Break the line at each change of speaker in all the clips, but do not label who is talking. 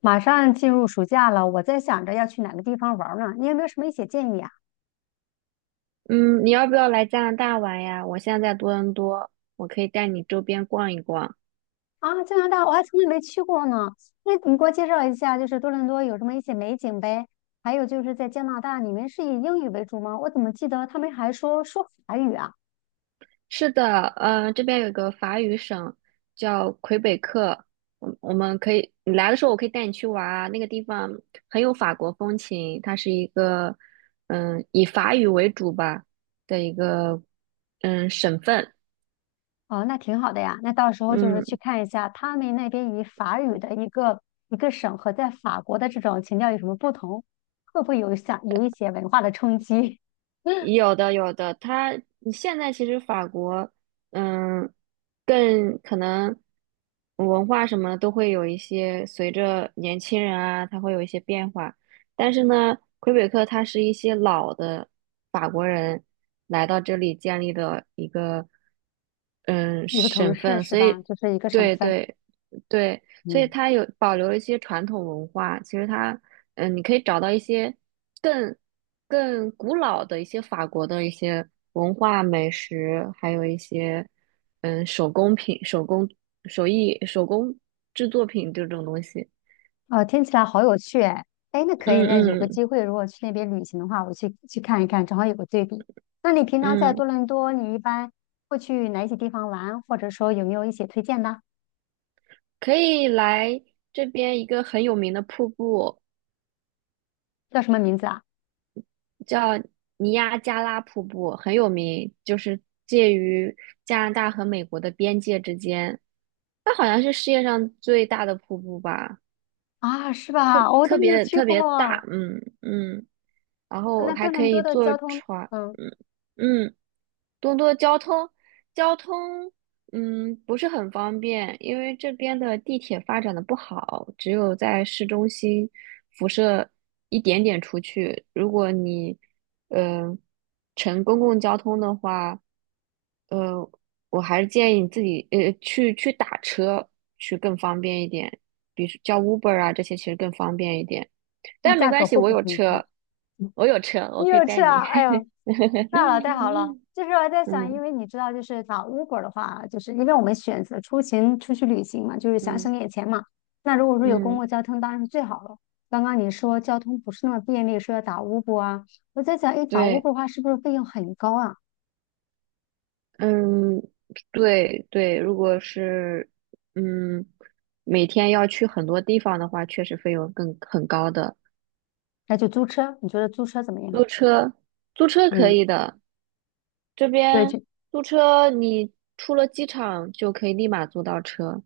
马上进入暑假了，我在想着要去哪个地方玩儿呢？你有没有什么一些建议啊？
嗯，你要不要来加拿大玩呀？我现在在多伦多，我可以带你周边逛一逛。
啊，加拿大我还从来没去过呢，那你给我介绍一下，就是多伦多有什么一些美景呗？还有就是在加拿大，你们是以英语为主吗？我怎么记得他们还说法语啊？
是的，这边有一个法语省叫魁北克，我们可以，你来的时候我可以带你去玩啊。那个地方很有法国风情，它是一个以法语为主吧的一个省份。
哦，那挺好的呀，那到时候就是去
嗯，
看一下他们那边以法语的一个省和在法国的这种情调有什么不同，会不会有一些文化的冲击？
有的有的，它现在其实法国，嗯，更可能文化什么都会有一些随着年轻人啊，他会有一些变化。但是呢，魁北克它是一些老的法国人来到这里建立的一个
一个城
省
市
份，
是
所
吧？
以
就是一个省
对
份，
对，对，所以
嗯。
它有保留了一些传统文化。其实它，你可以找到一些更更古老的一些法国的一些文化、美食，还有一些手工品、手工手艺、手工制作品这种东西。
哦，听起来好有趣哎！哎，那可以，那有
嗯
个
嗯
机会，如果去那边旅行的话，我去看一看，正好有个对比。那你平常在
嗯，
多伦多，你一般会去哪些地方玩，或者说有没有一些推荐的？
可以来这边一个很有名的瀑布，
叫什么名字啊？
叫尼亚加拉瀑布，很有名，就是介于加拿大和美国的边界之间。它好像是世界上最大的瀑布吧，
啊，是
特
吧？我都
特
没有
别
去
特
过。
别大，然后
那
还
多
可
伦多
以
的
坐
交通，
船，
嗯，
嗯。多多交通，交通，不是很方便，因为这边的地铁发展的不好，只有在市中心辐射一点点出去。如果你，呃，乘公共交通的话，呃，我还是建议你自己，去打车去更方便一点，比如叫 Uber 啊这些其实更方便一点。
那
但没
价
关
格
系，
会
我
不会
有
很贵？
车，
嗯，
我
你
可以
有去
带
啊？
你。
哎呦，太好了，太好 了！就是我在想，因
嗯
为你知道，就是打 Uber 的话，就是因为我们选择出去旅行嘛，就是想
嗯。
省点钱嘛。那如果说有公
嗯，
共交通，当然是最好了。刚刚你说交通不是那么便利，说要打 Uber 啊，我在想，哎，打
对，
Uber 的话是不是费用很高啊？
嗯，对对，如果是嗯每天要去很多地方的话，确实费用更很高的。
那就租车，你觉得租车怎么样？
租车，租车可
嗯，
以的，这
对，
边
就
租车你出了机场就可以立马租到车。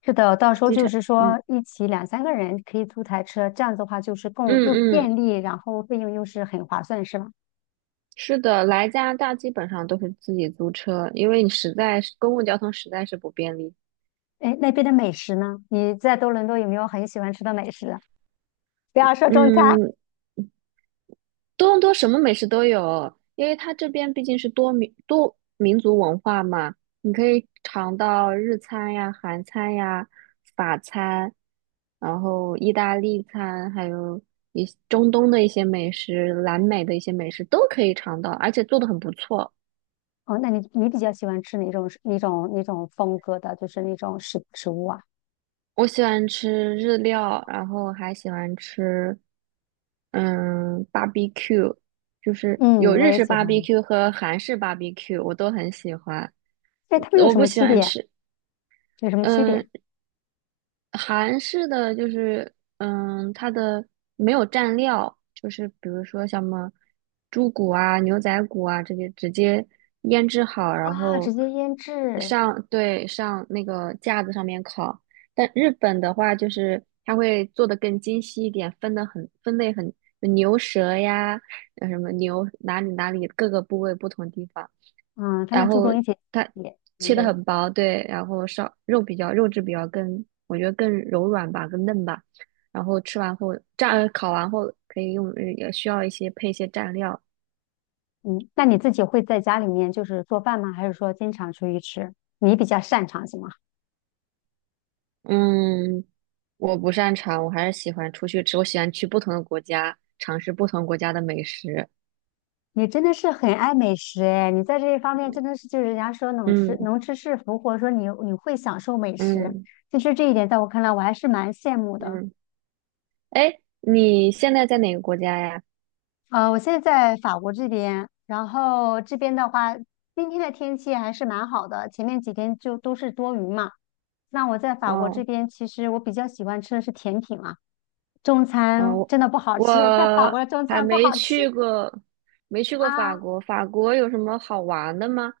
是的，到时候
机
就
场，
是
嗯
说一起两三个人可以租台车，这样子的话就是更又
嗯嗯，
便利，然后费用又是很划算，是吧？
是的，来加拿大基本上都是自己租车，因为你实在是公共交通实在是不便利。
哎，那边的美食呢？你在多伦多有没有很喜欢吃的美食啊？不要说中餐。
嗯，多伦多什么美食都有，因为它这边毕竟是多民族文化嘛，你可以尝到日餐呀、韩餐呀、法餐，然后意大利餐，还有一些中东的一些美食、南美的一些美食都可以尝到，而且做的很不错。
哦，那你比较喜欢吃哪种风格的，就是那种食物啊？
我喜欢吃日料，然后还喜欢吃barbecue，就是
嗯，
有
我
日
也
式
喜欢。
barbecue 和韩式 barbecue，我都很喜欢。
哎，他们有
我
什
不
么
喜
区
欢
别？
吃，
有什么区
嗯，
别
韩式的就是，它的没有蘸料，就是比如说像什么猪骨啊、牛仔骨啊这些，直接腌制好，然
啊？直
后
接腌制。
上，对，上那个架子上面烤。但日本的话，就是它会做的更精细一点，分类很，牛舌呀，什么牛哪里哪里各个部位不同地方。
嗯，他
然
们注
后
重一些
它
细节品
切的
类。
很薄，对，然后烧肉比较肉质比较更，我觉得更柔软吧，更嫩吧。然后吃完后蘸烤完后可以用，也需要一些配一些蘸料。
嗯，那你自己会在家里面就是做饭吗？还是说经常出去吃？你比较擅长什么？
嗯，我不擅长，我还是喜欢出去吃，我喜欢去不同的国家尝试不同国家的美食。
你真的是很爱美食哎，你在这一方面真的是就是人家说能吃
嗯
能吃是福，或者说你会享受美食，
嗯
其实这一点在我看来我还是蛮羡慕的。
嗯，哎，你现在在哪个国家呀？
我现在在法国这边，然后这边的话，今天的天气还是蛮好的，前面几天就都是多云嘛。那我在法国这
哦。
边，其实我比较喜欢吃的是甜品啊，中餐
哦，
真的不好
我
吃，在法国的中
还
餐不
没
好吃
去过，没去过法
啊。
国。法国有什么好玩的吗？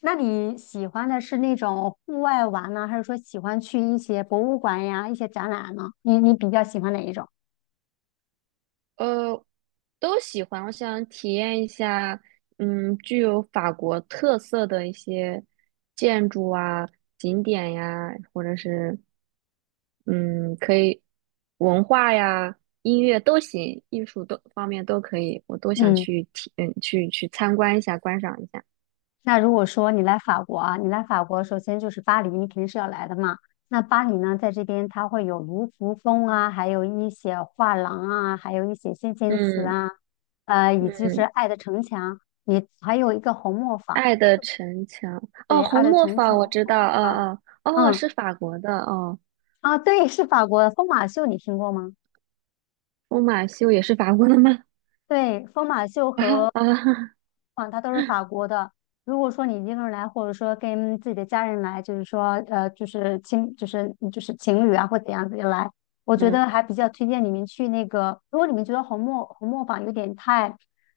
那你喜欢的是那种户外玩呢，还是说喜欢去一些博物馆呀、一些展览呢？你比较喜欢哪一种？
呃，都喜欢。我想体验一下，具有法国特色的一些建筑啊、景点呀，或者是嗯，可以文化呀、音乐都行，艺术都方面都可以，我都想
嗯，
去体，去参观一下，观赏一下。
那如果说你来法国啊，你来法国，首先就是巴黎，你肯定是要来的嘛。那巴黎呢，在这边它会有卢浮宫啊，还有一些画廊啊，还有一些先贤祠
嗯
啊，以及是
嗯。
爱的城墙，你还有一个红磨坊，
爱的城墙》哦，
对，爱
《红
的
磨
城
坊》我
墙、
知
红
道，
磨坊，
哦哦哦，
嗯，
是法国的哦，
啊，对，是法国的疯马秀，你听过吗？
《疯马秀》也是法国的吗？
对，疯马秀
啊
和
啊，
嗯，它都是法国的。如果说你一个人来，或者说跟自己的家人来，就是说，就是亲，就是情侣啊，或怎样子来，我觉
嗯，
得还比较推荐你们去那个。如果你们觉得红磨坊有点太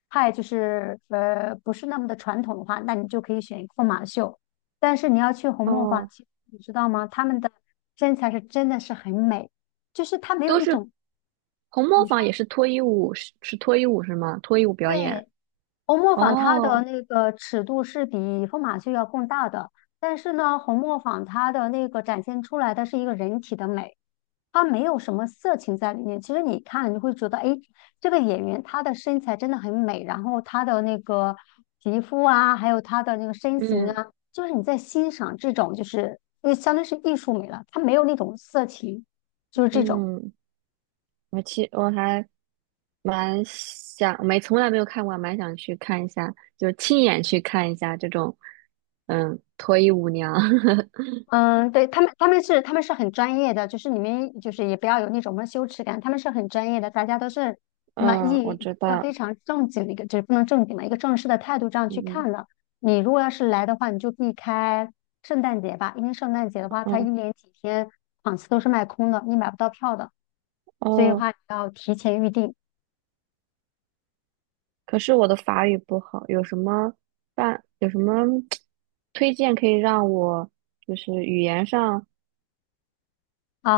太就是不是那么的传统的话，那你就可以选疯马秀。但是你要去红磨坊，
哦，
其实你知道吗？他们的身材是真的是很美，就是他没有
都
一
是
种
《红磨
你
坊》
说
也是脱衣舞，是脱衣舞是吗？脱衣舞表演。
对。红磨坊它的
哦，
那个尺度是比疯马秀要更大的，但是呢，红磨坊它的那个展现出来的是一个人体的美，它没有什么色情在里面。其实你看了你会觉得，哎，这个演员她的身材真的很美，然后她的那个皮肤啊，还有她的那个身形
嗯
啊，就是你在欣赏这种，就是因为相当于是艺术美了，它没有那种色情，就是这种。
嗯，我还蛮想，没从来没有看过，蛮想去看一下，就是亲眼去看一下这种，脱衣舞娘。
嗯，对，他们是很专业的，就是你们就是也不要有那种什么羞耻感，他们是很专业的，大家都是满
嗯，
意
我
一
知
个
道，
非常正经的一个，就是不能正经嘛，一个正式的态度这样去
嗯
看的。你如果要是来的话，你就避开圣诞节吧，因为圣诞节的话，它一
嗯
连几天场次都是卖空的，你买不到票的，所以的
哦。
话你要提前预定
可是我的法语不好，有什么办，有什么推荐可以让我就是语言上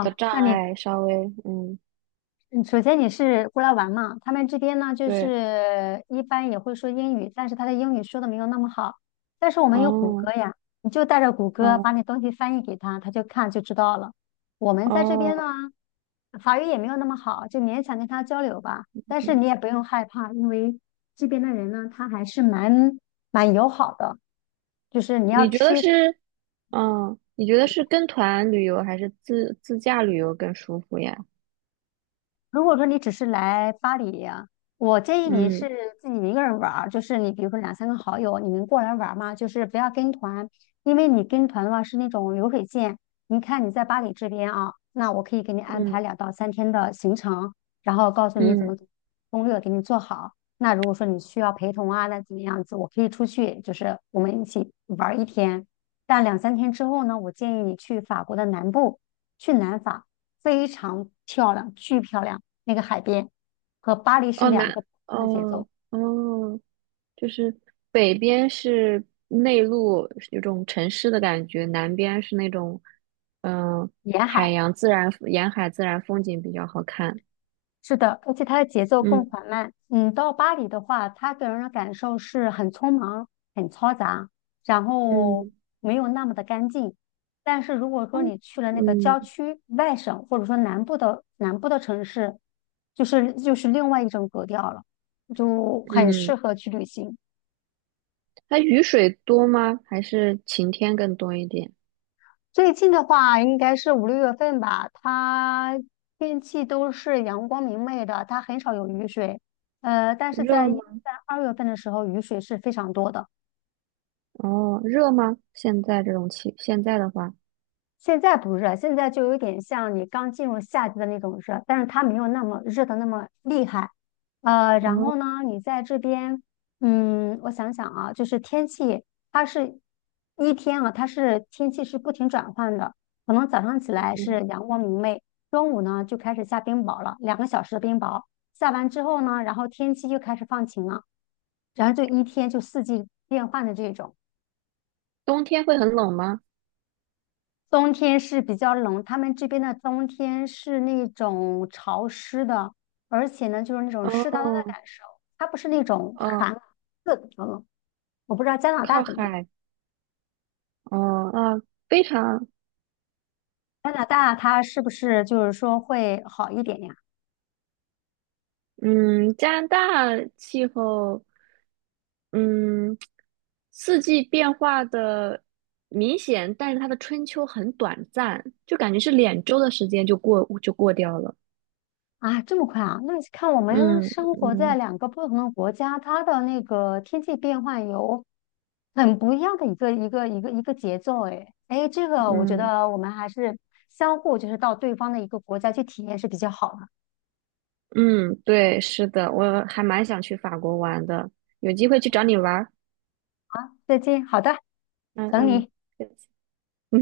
的
那
障
你
碍稍微嗯，
嗯，首先你是过来玩嘛，他们这边呢，就
对，
是一般也会说英语，但是他的英语说的没有那么好。但是我们有谷
哦，
歌呀，你就带着谷歌把
嗯，
你东西翻译给他，他就看就知道了。我们在这边
哦，
呢，法语也没有那么好，就勉强跟他交流吧。但是你也不用害怕，因为这边的人呢，他还是蛮友好的。就是你要
你觉
吃
得
一手。
是，你觉得是跟团旅游还是自驾旅游更舒服呀？
如果说你只是来巴黎啊，我建议你
嗯
是自己一个人玩儿，就是你比如说两三个好友，你们过来玩儿嘛，就是不要跟团，因为你跟团的话是那种流水线。你看你在巴黎这边啊，那我可以给你安
嗯
排2到3天的行程，然后告诉你怎
嗯，
么攻略给你做好。那如果说你需要陪同啊，那怎么样子，我可以出去，就是我们一起玩儿一天。但两三天之后呢，我建议你去法国的南部，去南法，非常漂亮，巨漂亮。那个海边，和巴黎是
哦，
两
难，
个不同的节奏。
哦哦，就是北边是内陆，是有种城市的感觉；南边是那种，嗯、
沿
海
海
洋自然、沿海自然风景比较好看。
是的，而且它的节奏更
嗯
缓慢。嗯，到巴黎的话，它给人的感受是很匆忙、很嘈杂，然后
嗯
没有那么的干净。但是如果说
嗯
你去了那个郊
嗯，
区、外省或者说南部的城市，就是另外一种格调了，就很适
嗯，
合去旅行。
它雨水多吗？还是晴天更多一点？
最近的话，应该是五六月份吧，它天气都是阳光明媚的，它很少有雨水。但是
热吗？
在2月份的时候，雨水是非常多的。
哦，热吗？现在这种气，现在的话，
现在不热，现在就有点像你刚进入夏季的那种热，但是它没有那么热的那么厉害。然
哦，
后呢，你在这边，我想想啊，就是天气，它是它是天气是不停转换的，可能早上起来
嗯
是阳光明媚，中午呢就开始下冰雹了，2个小时的冰雹，下完之后呢，然后天气又开始放晴了，然后就一天就四季变换的这种。
冬天会很冷吗？
冬天是比较冷，他们这边的冬天是那种潮湿的，而且呢，就是那种湿哒哒的
哦
感受，它不是那种
哦，
寒刺骨的冷。我不知道加拿大
靠
怎么样，
海，哦啊，非常。
加拿大它是不是就是说会好一点呀？
嗯，加拿大气候，嗯，四季变化的明显，但是它的春秋很短暂，就感觉是2周的时间就过掉了。
啊，这么快啊？那看我们
嗯
生活在
嗯
两个不同的国家，它的那个天气变换有很不一样的一个节奏诶，哎哎，这个我觉
嗯
得我们还是相互就是到对方的一个国家去体验是比较好的。
嗯，对，是的，我还蛮想去法国玩的，有机会去找你玩儿。
再见，好的，
嗯
等
嗯。
你。